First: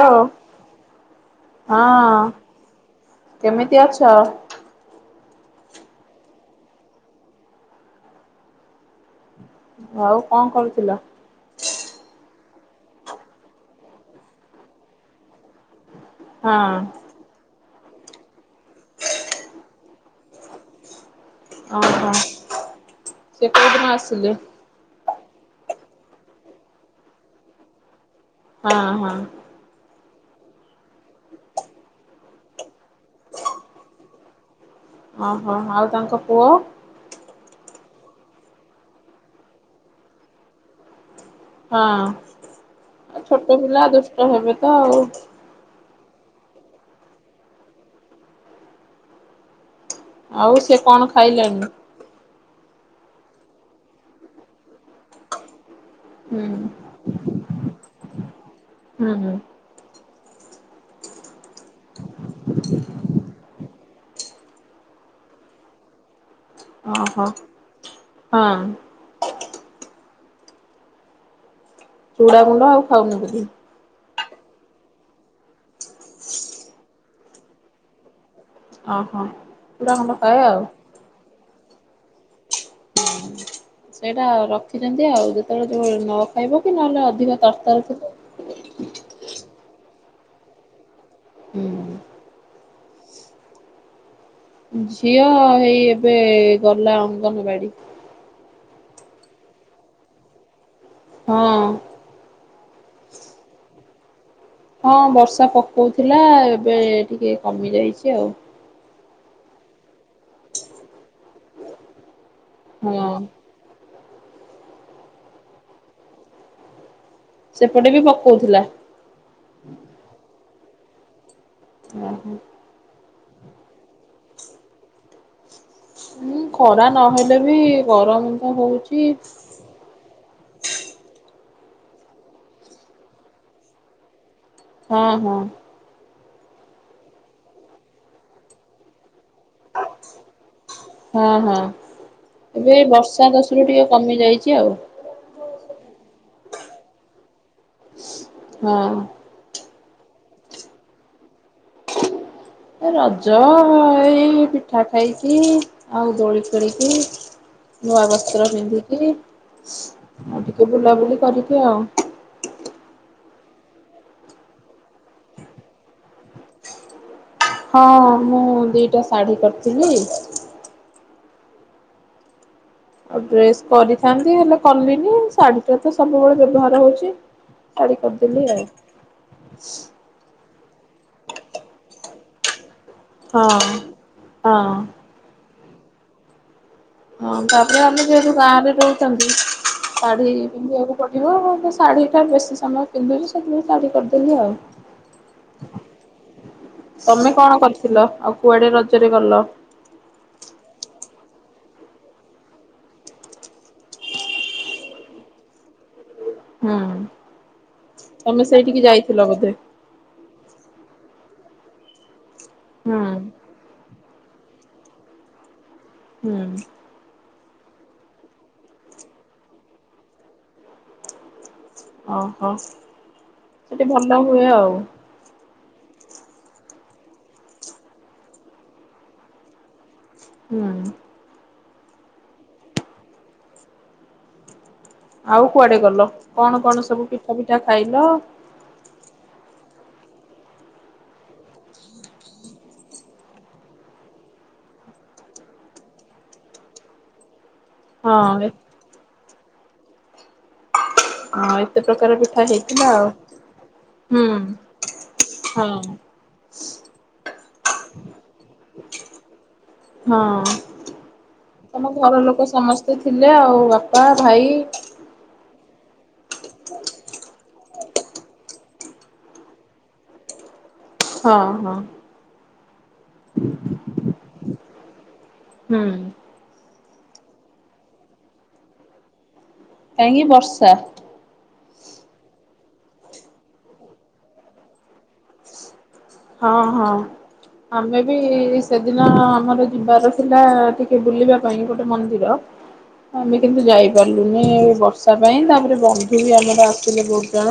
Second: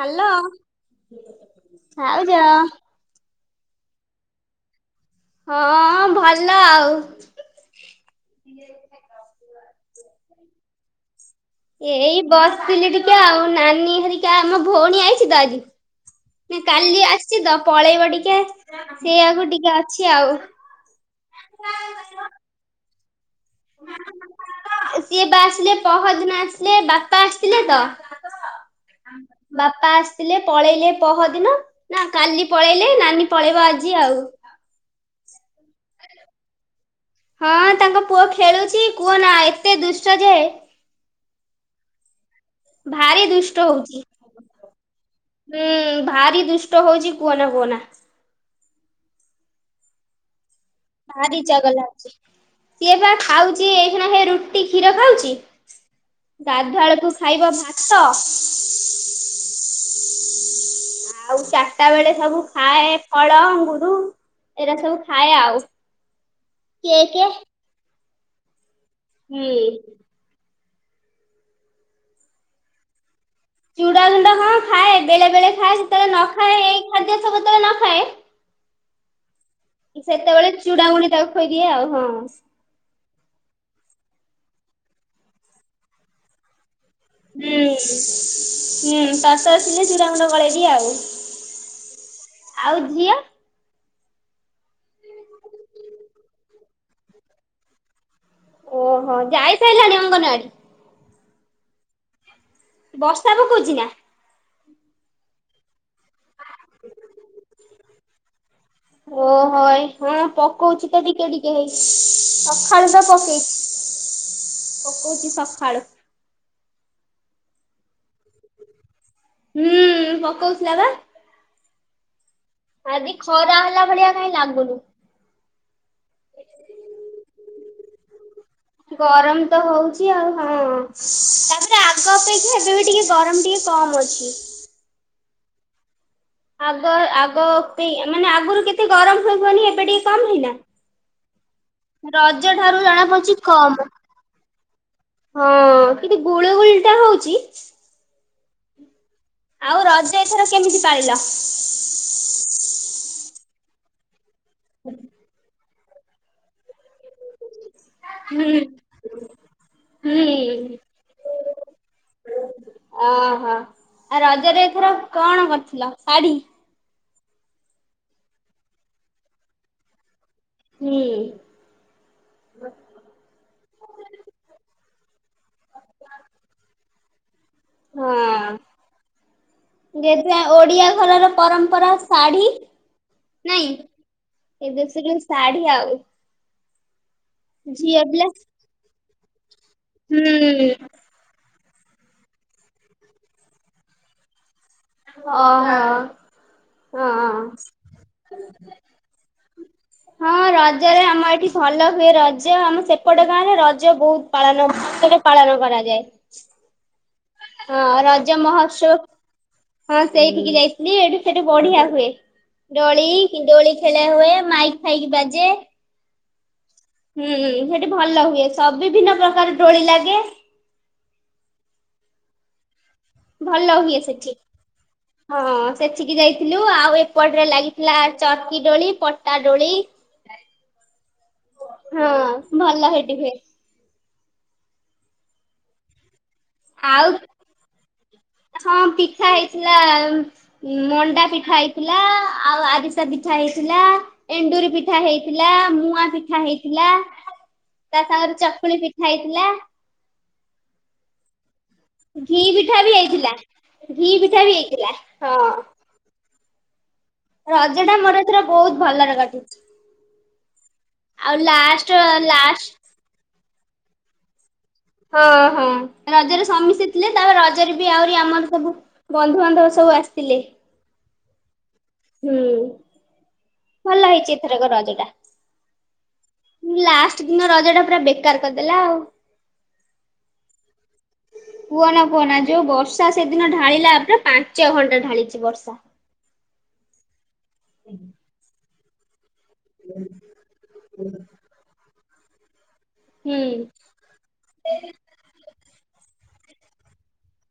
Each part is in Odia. ହ୍ୟାଲୋ ହଁ ଭାଉଜ କେମିତି ଅଛ ହଁ ଭଲ ଆଉ ଆଉ କଣ କରୁଥିଲ ଏଇ ବସିଥିଲି ଟିକେ ଆଉ ନାନୀ ହେରିକ ଆମ ଭଉଣୀ ଆଇଛି ତ ଆଜି ହଁ ନା କାଲି ଆସିଛି ତ ପଳେଇବ ଟିକେ ସେଇଆକୁ ଟିକେ ଅଛି ଆଉ ଓହୋ ସେ କୋଉଦିନ ଆସିଲେ ସିଏ ବା ଆସିଲେ ପହରଦିନ ଆସିଲେ ବାପା ଆସିଥିଲେ ତ ହଁ ହଁ ବାପା ଆସିଥିଲେ ପଳେଇଲେ ପହଦିନ ନା କାଲି ପଳେଇଲେ ନାନୀ ପଳେଇବ ଆଜି ଆଉ ଓ ହଁ ଆଉ ତାଙ୍କ ପୁଅ ହଁ ତାଙ୍କ ପୁଅ ଖେଳୁଛି କୁହ ନା ଏତେ ଦୁଷ୍ଟ ଯେ ହଁ ଆଉ ଭାରି ଦୁଷ୍ଟ ଛୋଟ ପିଲା ହଉଛି। ଦୁଷ୍ଟ ହେବେ ତ ଆଉ ହୁଁ ଭାରି ଦୁଷ୍ଟ ହଉଚି କୁହନା କୁହନା ଆଉ ସେ କଣ ଖାଇଲେଣି? ବାରିଚଗଲା ହେଉଛି ସିଏ ବା ଖାଉଛି ଏ ହେ ରୁଟି କ୍ଷୀର ଖାଉଛି ହୁଁ ଗାଧୁଆଳକୁୁ ଖାଇବ ଭାତ ହୁଁ ହୁଁ ଆଉ ଚାରିଟା ବେଳେ ସବୁ ଖାଏ ଫଳ ଅଙ୍ଗୁରୁ ଏଇଟା ସବୁ ଖାଏ ଆଉ। କେକେ ଓହୋ। ହଁ। ହୁଁ। ଚୁଡା ଗୁଣ୍ଡ ଆଉ ଖାଉନି ବୋଧେ? ଚୁଡ଼ା ଗୁଣ୍ଡ କଣ ଖାଏ ବେଳେ ବେଳେ ଖାଏ ସେତେବେଳେ ନ ଖାଏ ଏଇ ଖାଦ୍ୟ ସବତେବେଳେ ନ ଖାଏ ଓହୋ। ଚୁଡ଼ା ଗୁଣ୍ଡ ଖାଏ ସେତେବେଳେ ଆଉ ଚୁଡାଗୁଣ୍ଡି ତାକୁ ଖୋଇଦିଏ ଆଉ ହଁ। ହୁଁ। ସେଇଟା ରଖିଛନ୍ତି ଆଉ ଯେତେବେଳେ ଯୋ ନ ଖାଇବ କି ନହେଲେ ଅଧିକ ହୁଁ ତରତର ଥିବ ହୁଁ ସସ ଆସିଲେ ଚୂୁର ମୁଣ୍ଡ କଳେଇବି ଆଉ। ହୁଁ। ଆଉ ଝିଅ? ଝିଅ ହେଇ ଏବେ ଗଲା ଅଙ୍ଗନବାଡି। ଓହୋ ଯାଇସାରିଲାଣି ଅଙ୍ଗନବାଡ଼ି! ହଁ। ବର୍ଷା ପକଉଛି ନା? ହଁ ବର୍ଷା ପକଉଥିଲା ଏବେ ଟିକେ କମି ଯାଇଛି ଆଉ। ଓ ହ ହଁ ପକଉଛି ତ ଟିକେ ଟିକେ ହେଇ। ସକାଳୁ ତ ହଁ ପକେଇଛି ପକଉଛି ସକାଳୁ। ସେପଟେ ବି ପକଉଥିଲା। ହୁଁ ପକଉଥିଲା ବା। ଓ ହୋ। ଆଜିି ଖରା ହେଲା ଭଳିଆ କାଇଁ ଲାଗୁନି। ହୁଁ ଖରା ନହେଲେ ବି ଗରମ ତ ଚ ହଉଛି। ଗରମ ତ ହଉଛି ଆଉ ହଁ ତାପରେ ଆଗ ଅପେକ୍ଷା ଏବେ ବି ଟିକେ ଗରମ ଟିକେ କମ ଅଛି। ହଁ ହଁ। ଆଗ ଆଗ ପାଇଁ ମାନେ ଆଗରୁ କେତେ ଗରମ ହେଇବନି, ଏବେ ଟିକେ କମ ହେଇନା। ହଁ ହଁ ରଜ ଏବେ ଠାରୁ ଜଣା ବର୍ଷା ପଡୁଛି ଦୋଷରୁ ଟିକେ କମ କମି ଯାଇଛି ଆଉ। ହଁ କିନ୍ତୁ ଗୁଳ ଗୁଳିଟା ହଉଛି ହଁ ଅଁ। ଆଉ ରଜ ଏଥର କେମିତି ପାଳିଲ? ଏ ରଜ ଏଇ ପିଠା ଖାଇଚୁ ଆଉ ଦୋଳି ଖେଳିଚୁ। ନୂଆ ବସ୍ତ୍ର ହୁଁ ପିନ୍ଧିକି ଆଉ ହୁଁ। ଟିକେ ବୁଲାବୁଲି କରିକି ଆଉ। ଓହୋ, ଆ ରଜରେ ଏଥର କଣ କରିଥିଲ ଶାଢୀ? ହଁ ମୁଁ ଦିଟା ଶାଢ଼ୀ କରିଥିଲି। ହୁଁ ଉଁ ଆଉ ଡ୍ରେସ କରିଥାନ୍ତି ହେଲେ କଲିନି, ଶାଢୀ ଟା ତ ସବୁବେଳେ ବ୍ୟବହାର ହଉଛି। ଶାଢ଼ୀ କରିଦେଲିି ଆଉ। ଯୋଦ୍ଧା ଓଡିଆ ଘରର ପରମ୍ପରା ଶାଢ଼ୀ। ହଁ ନାଇଁ ହଁ। ଏବେ ସେ ଗ ଶାଢୀ ଆଉ ହଁ ତାପରେ ଆମେ ଝିଅ ପିଲା ଯେହେତୁ ଗାଁ ରେ ରହୁଛନ୍ତି ଶାଢ଼ୀ ହୁଁ ପିନ୍ଧିବାକୁ ପଡ଼ିବ ମୁଁ ଶାଢ଼ୀଟା ବେଶୀ ସମୟ ପିନ୍ଧୁଛି ସେଥିପାଇଁ ଶାଢ଼ୀ କରିଦେଲି ଆଉ। ଓହୋ ତମେ ହଁ। କଣ କରିଥିଲ ଆଉ କୁଆଡେ ରଜରେ ଗଲ? ହଁ ରଜରେ ଆମ ଏଠି ଭଲ ହୁଏ ରଜ, ଆମ ସେପଟେ ଗାଁରେ ରଜ ବହୁତ ପାଳନ ବଷରେ ପାଳନ କରାଯାଏ। ହୁଁ ହଁ ରଜ ତମେ ସେଇଠିକି ମହୋତ୍ସବ ଯାଇଥିଲ ବୋଧେ। ହଁ ସେଇଠିକି ଯାଇଥିଲି, ଏଇଠୁ ସେଠୁ ବଢିଆ ହୁଏ ହୁଁ ଡୋଳି କି ଡୋଳି ଖେଳ ହୁଏ, ମାଇକ ଫାଇକ ବାଜେ। ହୁଁ ଉଁ ହୁଁ ସେଠି ଭଲ ହୁଏ, ସବୁ ବିଭିନ୍ନ ପ୍ରକାରର ଦୋଳି ଲାଗେ। ଓହୋ, ସେଠି ଭଲ ହୁଏ ଆଉ। ହଁ ସେଠିକି ଯାଇଥିଲୁ ଆଉ ଏପଟରେ ଲାଗିଥିଲା ଚର୍କି ଡୋଳି ପଟା ଡୋଳି। ହୁଁ ଉଁ ହଁ ଭଲ ହେଇଟି ହୁଏ। ଆଉ କୁଆଡେ ଗଲ? କଣ କଣ ସବୁ ଆଉ ପିଠା ଫିଠା ଖାଇଲ? ହଁ ପିଠା ହେଇଥିଲା ମଣ୍ଡା ପିଠା ହେଇଥିଲା ଆଉ ଆରିସା ପିଠା ହେଇଥିଲା। ଏଣ୍ଡୁରି ପିଠା ହେଇଥିଲା, ମୁଆଁ ପିଠା ହେଇଥିଲା। [inaudible] ତା ସାଙ୍ଗରେ ଚକୁଳି ପିଠା ହେଇଥିଲା। ଆଉ କେତେ ପ୍ରକାର ପିଠା ହେଇଥିଲା ଆଉ ଘି ହୁଁ ପିଠା ବି ହେଇଥିଲା ହଁ। [inaudible] ରଜ ଟା ମୋର ଏଥରେ ବହୁତ ଭଲରେ କଟିଛି। ହଁ ଆଉ ଲାଷ୍ଟ ତମ ଘର ଲୋକ ଲାଷ୍ଟ ସମସ୍ତେ ଥିଲେ ଆଉ, ବାପା ଭାଇ ହଁ ହଁ ରଜରେ ସମିସ୍ତେ ଥିଲେ, ତାପରେ ରଜରେ ବି ଆହୁରି ଆମର ସବୁ ବନ୍ଧୁବାନ୍ଧବ ସବୁ ଆସିଥିଲେ। ହଁ ହଁ। ହୁଁ ଉଁ। ଭଲ ହେଇଛି ଏଥରକ ରଜଟା। ହୁଁ ଉଁ। ଲାଷ୍ଟ ଦିନ ରଜଟା ପୁରା ବେକାର କରିଦେଲା ଆଉ। କାହିଁକି ବର୍ଷା? କୁହ ନା କୁହନା ଯୋଉ ବର୍ଷା ସେଦିନ ଢାଳିଲା, ପୁରା ପାଞ୍ଚ ଘଣ୍ଟା ଢାଳିଛି ବର୍ଷା। ହଁ ହଁ ଆମେ ବି ସେଦିନ ଆମର ଯିବାର ଥିଲା ଟିକେ ବୁଲିବା ପାଇଁ ଗୋଟେ ମନ୍ଦିର। ଆମେ ହୁଁ କିନ୍ତୁ ଯାଇପାରିଲୁନି ଏବର୍ଷ ର୍ଷା ପାଇଁ ତାପରେ ବନ୍ଧୁ ବି ଆମର ଆସଥିଲେ ବହୁତ ଜଣ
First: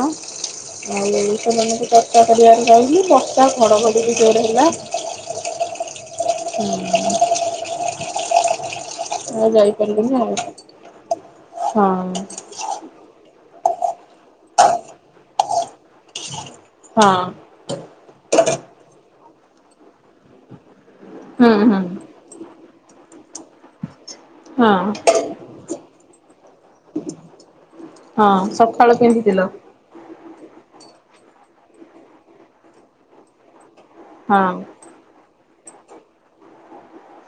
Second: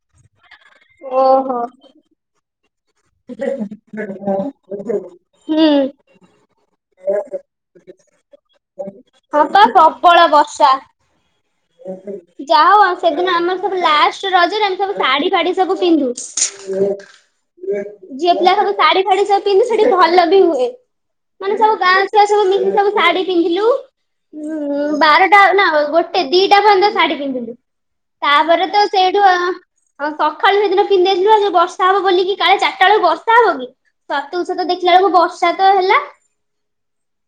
ଆଉ ଓହୋ ସେମାନଙ୍କୁ ତ ଚର୍ଚ୍ଚା କରିବାରେ ରହିଲି ବର୍ଷା ଘଡଘଢି ବି ଜୋରେ ହେଲା। ହୁଁ। ହୁଁ। ଆଉ ହଁ ପା ଯାଇପାରିଲୁନି ପ୍ରବଳ ଆଉ। ବର୍ଷା। ହଁ। ଯାହଉ ସେଦିନ ଆମର ସବୁ ଲାଷ୍ଟ ରଜରେ ଆମେ ସବୁ ଶାଢୀ ଫାଢୀ ସବୁ ପିନ୍ଧୁ। ହଁ [inaudible] ଝିଅ ପିଲା ସବୁ ଶାଢୀଫାଢୀ ସବୁ ପିନ୍ଧୁ ସେଠି ଭଲ ବି ହୁଏ ହୁଁ ମାନେ ସବୁ ହୁଁ ଗାଁ ଛୁଆସବୁ ମିସିକି ସବୁ ଶାଢୀ ପିନ୍ଧିଲୁ ଉ ହଁ ବାରଟା ନା ଗୋ ଟେ ଦିଟା ପର୍ଯ୍ୟନ୍ତ ଶାଢୀ ପିନ୍ଧିଲୁ। ହଁ ତାପରେ ତ ସକାଳୁ ସେଇଠୁ ଆ ପିନ୍ଧିଥିଲ ହଁ ସକାଳୁ ସେଦିନ ପିନ୍ଧେଇଥିଲୁ ଆଉ ବର୍ଷା ହବ ବୋଲିକି କାଳେ ଚାରିଟା ବେଳକୁ ବର୍ଷା ହବ କି? ହଁ ସତକୁ ସତ ଦେଖିଲା ବେଳକୁ ବର୍ଷା ତ ହେଲା।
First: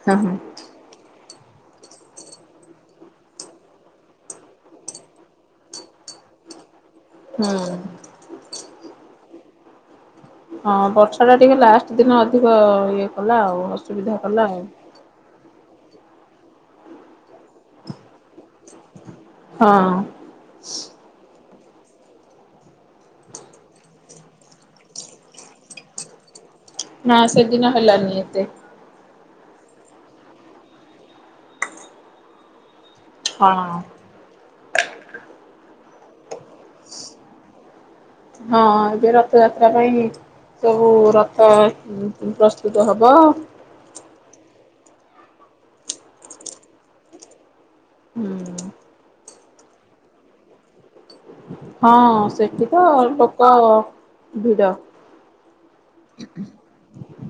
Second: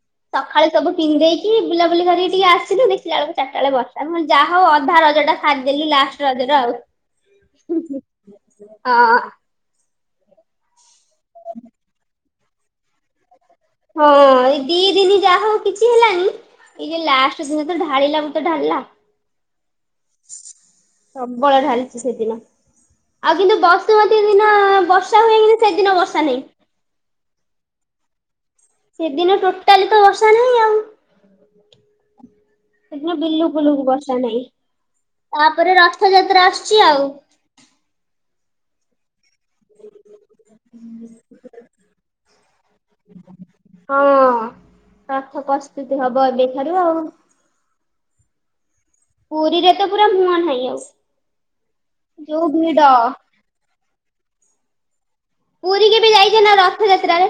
ହଁ ହଁ ସକାଳୁ ସବୁ ପିନ୍ଧେଇକି ବୁଲାବୁଲି କରିକିି ଟିକେ ଆସିଲୁ ଦେଖିଲା ବେଳକୁ ଚାର ଚାରଟା ବେଳେ ବର୍ଷା ହଁ ଯାହା ହଉ ଅଧା ରଜଟା ସାରିଦେଲୁ ଲାଷ୍ଟ ରଜରେ ଆଉ। ହୁଁ ହଁ। ହଁ ବର୍ଷା ଟା ଟିକେ ଲାଷ୍ଟ ଦିନ ଅଧିକ ଇଏ କଲା ଆଉ। ହଁ ଅସୁବିଧା କଲା ଆଉ ଏଇ ଦି ଦିନି ଯାହା ହଉ। କିଛି ହେଲାନି ଏଇ ଯୋଉ ଲାଷ୍ଟ ଦିନ ତ ଢାଳିଲା ବୃତ ଢାଳିଲା। ହଁ। ପ୍ରବଳ ଢାଲିଚି ସେଦିନ। ଆଉ କିନ୍ତୁ ବସୁମତୀ ଦିନ ବର୍ଷା ହୁଏ କି ସେଦିନ ବର୍ଷା ନାହିଁ। ହଁ ସେଦିନ ହେଲାନି ଏତେ। ସେଦିନ ଟୋଟାଲି ତ ବର୍ଷା ନାହିଁ ଆଉ। ସେଦିନ ହଁ ବିଲୁକୁଲୁକୁ ବର୍ଷା ନାାଇଁ ତାପରେ ରଥଯାତ୍ରା ଆସୁଚି ଆଉ। ହଁ ଏବେ ରଥଯାତ୍ରା ପାଇଁ ସବୁ ରଥ ପ୍ରସ୍ତୁତ ହବ। ହଁ ରଥ ପ୍ରସ୍ଥତି ହବ ଏବେ ଠାରୁ ଆଉ। ହୁଁ। ପୁରୀରେ ତ ପୁରା ମୁହଁ ନାହିଁ ଆଉ। ହଁ ଯୋଉ ସେଠି ଭିଡ ତ ଲୋକ ଭିଡ। ପୁରୀ କେବେ ଯାଇଚନ୍ତି ନା ରଥଯାତ୍ରାରେ?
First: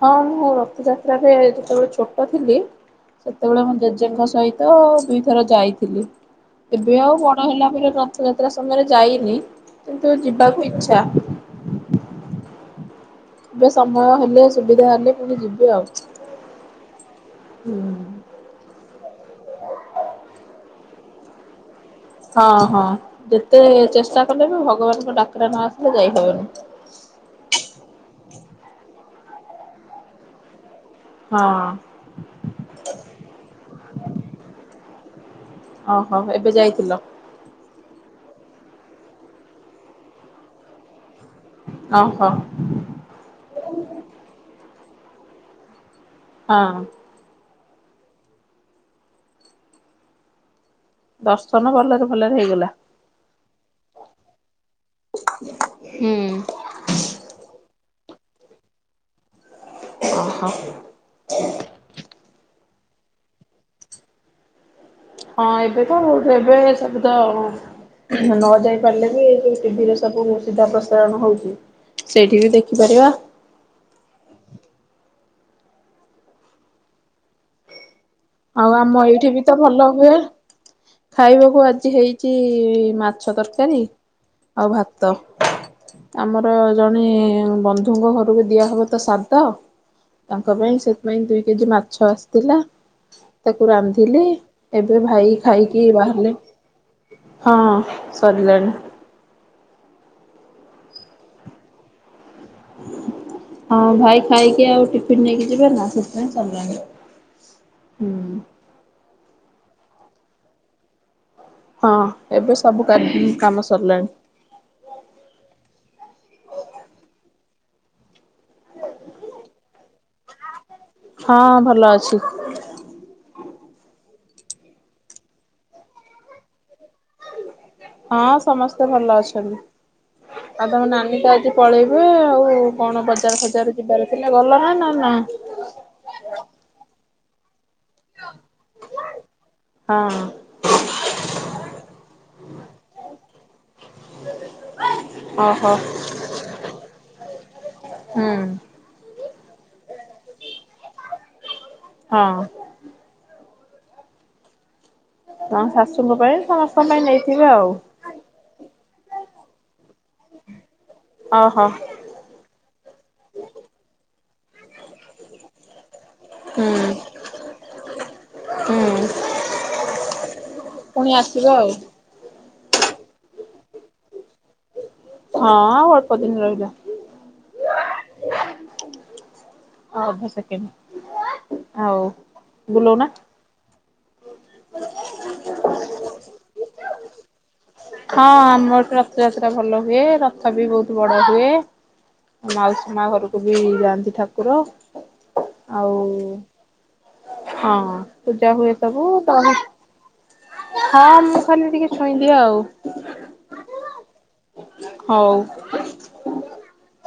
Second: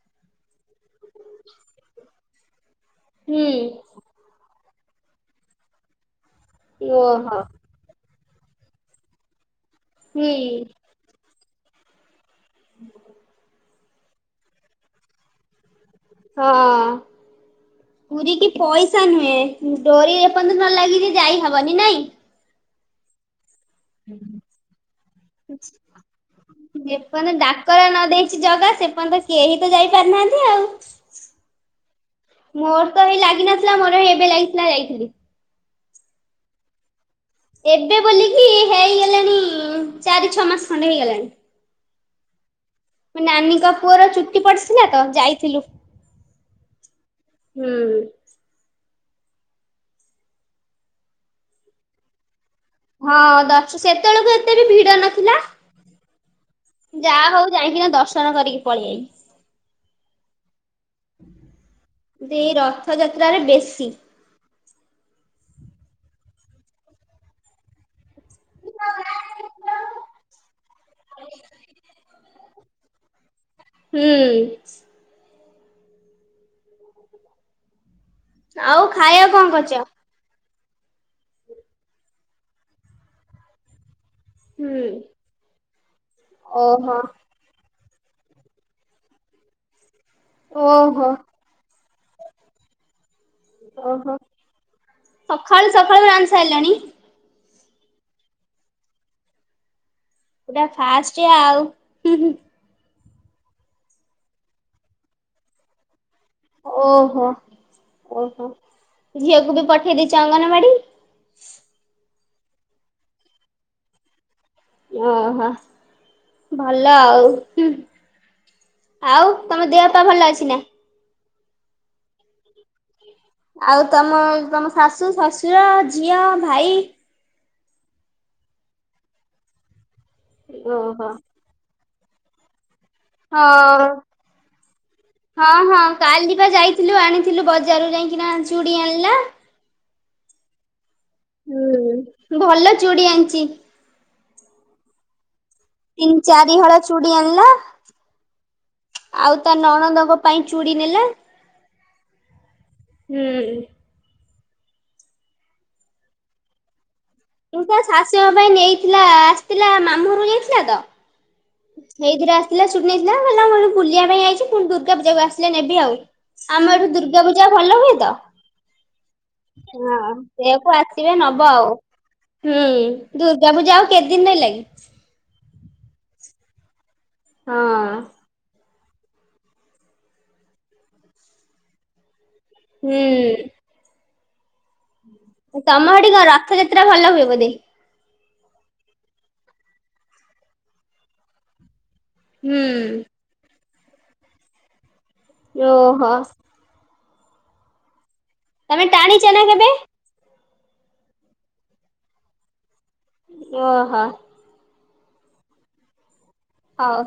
ହଁ ମୁଁ ରଥଯାତ୍ରାରେରେ ଯେତେବେଳେ ଛୋଟ ଥିଲି ହୁଁ ସେତେବେଳେ ମୁଁ ଜଙ୍କ ସହିତ ଦୁଇଥର ଯାଇଥିଲି ଏବେ ଆଉ ବଡ଼ ଓହୋ ହେଲା ପରେ ର ଥଯାତ୍ରା ସମୟରେ ଯାଇନି କିନ୍ତୁ ହୁଁ ଯିବାକୁ ଇଚ୍ଛା। [inaudible] ଏବେ ସମୟ ହେଲେ ସୁବିଧା ହେଲେ ପୁଣି ଯିବି ଆଉ। ହଁ ହୁଁ ପୁରୀ କି ପଇସା ନୁହେଁ ଡୋରି ଯେ ପର୍ଯ୍ୟନ୍ତ ନ ଲାଗିଚି ଯାଇ ହବନି ନାଇଁ। ହଁ ହଁ ଯେତେ ଚେଷ୍ଟା କଲେ ବି ଭଗବାନଙ୍କ ଡାକରା ନ ଆସିଲେ ଯାଇ ହେବନି। ଯେପର୍ଯ୍ୟ ଡାକରା ନ ଦେଇଛି ଜଗା ସେପର୍ଯ୍ୟନ୍ତ କେହି ତ ଯାଇପାରିନାହାନ୍ତି ଆଉ। ହଁ। ମୋର ତ ହେଇ ଲାଗିିନଥିଲା ମୋର ଏବେ ଲାଗିଥିଲା ଯାଇଥିଲି। ଓହୋ ଏବେ ଯାଇଥିଲ? ଏବେ ବୋଲିକି ହେଇଗଲାଣି ଚାରି ଛଅ ମାସ ଖଣ୍ଡେ ହେଇଗଲାଣି। ଓହୋ। ମୋ ନାନୀଙ୍କ ପୁଅର ଚୁଟି ପଡିଥିଲା ତ ଯାଇଥିଲୁ। ହଁ। ହୁଁ। ଦର୍ଶନ ଭଲରେ ଭଲରେ ହେଇଗଲା? ହଁ ଦ ସେତେବେଳକୁ ଏତେ ବି ଭିଡ ନଥିଲା। ହୁଁ। ଯାହା ହଉ ଯାଇକିନା ଦର୍ଶନ କରିକି ପଳେଇଆାଇି। ଓ ହ। ଯେ ରଥଯାତ୍ରାରେ ବେଶୀ। ହଁ ଏବେ ତ ର ଏବେ ସବୁ ତ ନ ଯାଇ ପାରିଲେ ବି ଏ ଯୋଉ ଟିଭିରେ ସବୁ ସିଧା ପ୍ରସାରଣ ହଉଛି। ସେଇଠି ବି ଦେଖିପାରିବା। ହୁଁ। ଆଉ ଆମ ଏଇଠି ଖାଇବାକୁ ବି କଣ ତ କରିଛ? ଭଲ ହୁଏ। ଖାଇବାକୁ ଆଜି ହେଇଛି ମାଛ ତରକାରୀ। ଆଉ ହୁଁ ଭାତ ଆମର ଓହୋ ଜଣେ ବନ୍ଧୁ ଛୁଅଙ୍କ ଘରକୁ ଦିଆହେବ ତ ସାଦ ତାଙ୍କ ପାଇଁ ଓହୋ। ସେଥିପାଇଁ ଦୁଇ କେଜି ମାଛ ଆସିଥିଲା। ତାକୁ ଓହୋ ରାନ୍ଧିଲି ଏବେ ଭାଇ ସକାଳୁ ଖାଇକି ସକାଳୁ ରାନ୍ଧି ବାହାରିଲେ ସାରିଲଣି ହଁ ସରିଲାଣି। ପୁରା ଫାଷ୍ଟ ଆଉ। ହଁ ଭାଇ ଖାଇକି ଆଉ ଟିଫିିନ ନେଇକି ଯିବେ ନା ସେ ଓହୋ ଓହୋ ଝିଅକୁ ବି ପଠେଇ ଦେଇଛ ଅଙ୍ଗନବାଡି, ହଁ ଏବେ ସବୁ କାମ ସରିଲାଣି। ଓହୋ ଭଲ ଆଉ। ଆଉ ତମ ଦେହ ବାପା ଭଲ ଅଛି ନା? ହଁ ଭଲ ଅଛି। ଆଉ ତମ ତମ ଶାଶୁ ଶଶୁର ଝିଅ ଭାଇ ହଁ ସମସ୍ତେ ଭଲ ଅଛନ୍ତି ଆଉ ତମ ଓହୋ ହଁ। ନାନୀ ତ ଆଜି ପଳେଇବେ ଆଉ କଣ ବଜାର ଖଜାର ଯିବାର ଥିଲ ଗଲନା ନା ନା ହଁ ହଁ କାଲି ବା ଯାଇଥିଲୁ ଆଣିଥିଲୁ ବଜାରରୁ ଯାଇକିନା ଚୁଡ଼ି ଆଣିଲା ହଁ। ହୁଁ ଭଲ ଚୁଡି ଆଣିଛି। [inaudible] ଓହୋ। ତିନି ଚାରି ହଳ ଚୁଡ଼ି ଆଣିଲା। ହୁଁ ଆଉ ତା ନଣନ୍ଦଙ୍କ ପାଇଁ ଚୁଡି ନେଲା। ହଁ। ହୁଁ। ତମ ଶାଶୁଙ୍କ ପାଇଁ ସମସ୍ତଙ୍କ ପାଇଁ ନେଇଥିବେ ଆଉ। ତା ଶାଶୁଙ୍କ ପାଇଁ ନେଇଥିଲା ଆସିଥିଲା ମାମୁଁଘର‌ କୁ ଯାଇଥିଲା ତ ଓହୋ ସେଇଥିରେ ଆସିଥିଲା ଚୁଡି ନେଇଥିଲା ହେଲା ମୁଁ ବୁଲିବା ପାଇଁ ଆଇଚି ପୁଣି ଦୁର୍ଗାପୂଜା କୁ ଆସିଲେ ନେବି ଆଉ। ହୁଁ ଆମ ଏଠୁ ଦୁର୍ଗାପୂଜା ଭଲ ହୁଏ ତ। ହୁଁ। ହଁ ସେଇଆ କୁ ପୁଣି ଆସିବେ ଆସିବ ନବ ଆଉ। ହଁ ହୁଁ ଦୁର୍ଗା ପୂଜା ଆଉ କେତେ ଦିନ ରହିଲା କି? ହଁ ଆଉ ଅଳ୍ପ ଦିନ ରହିଲା। ହଁ। ଅ ଅଧ ସେକମ ଆଉ ବୁଲଉନା। ହୁଁ [inaudible] ତମ ଆଡି କ ରଥଯାତ୍ରା ଭଲ ହୁଏ ବୋଧେ? ହଁ ଆମର ଏଠି ରଥଯାତ୍ରା ଭଲ ହୁଏ ରଥ ବି ବହୁତ ବଡ ହୁଏ। ମାଉସୀ ମା ହୁଁ ଘରକୁ ବି ଯାଆନ୍ତି ଠାକୁର ଆଉ ଓହୋ ହଁ ପୂଜା ହୁଏ ତମେ ସବୁ ଟାଣିଛ ତା ନା କେବେ? ହଁ ମୁଁ ଖାଲି ଟିକେ ଛୁଇଁଦିଏ ଆଉ। [unintelligible] ହଉ। ହଉ।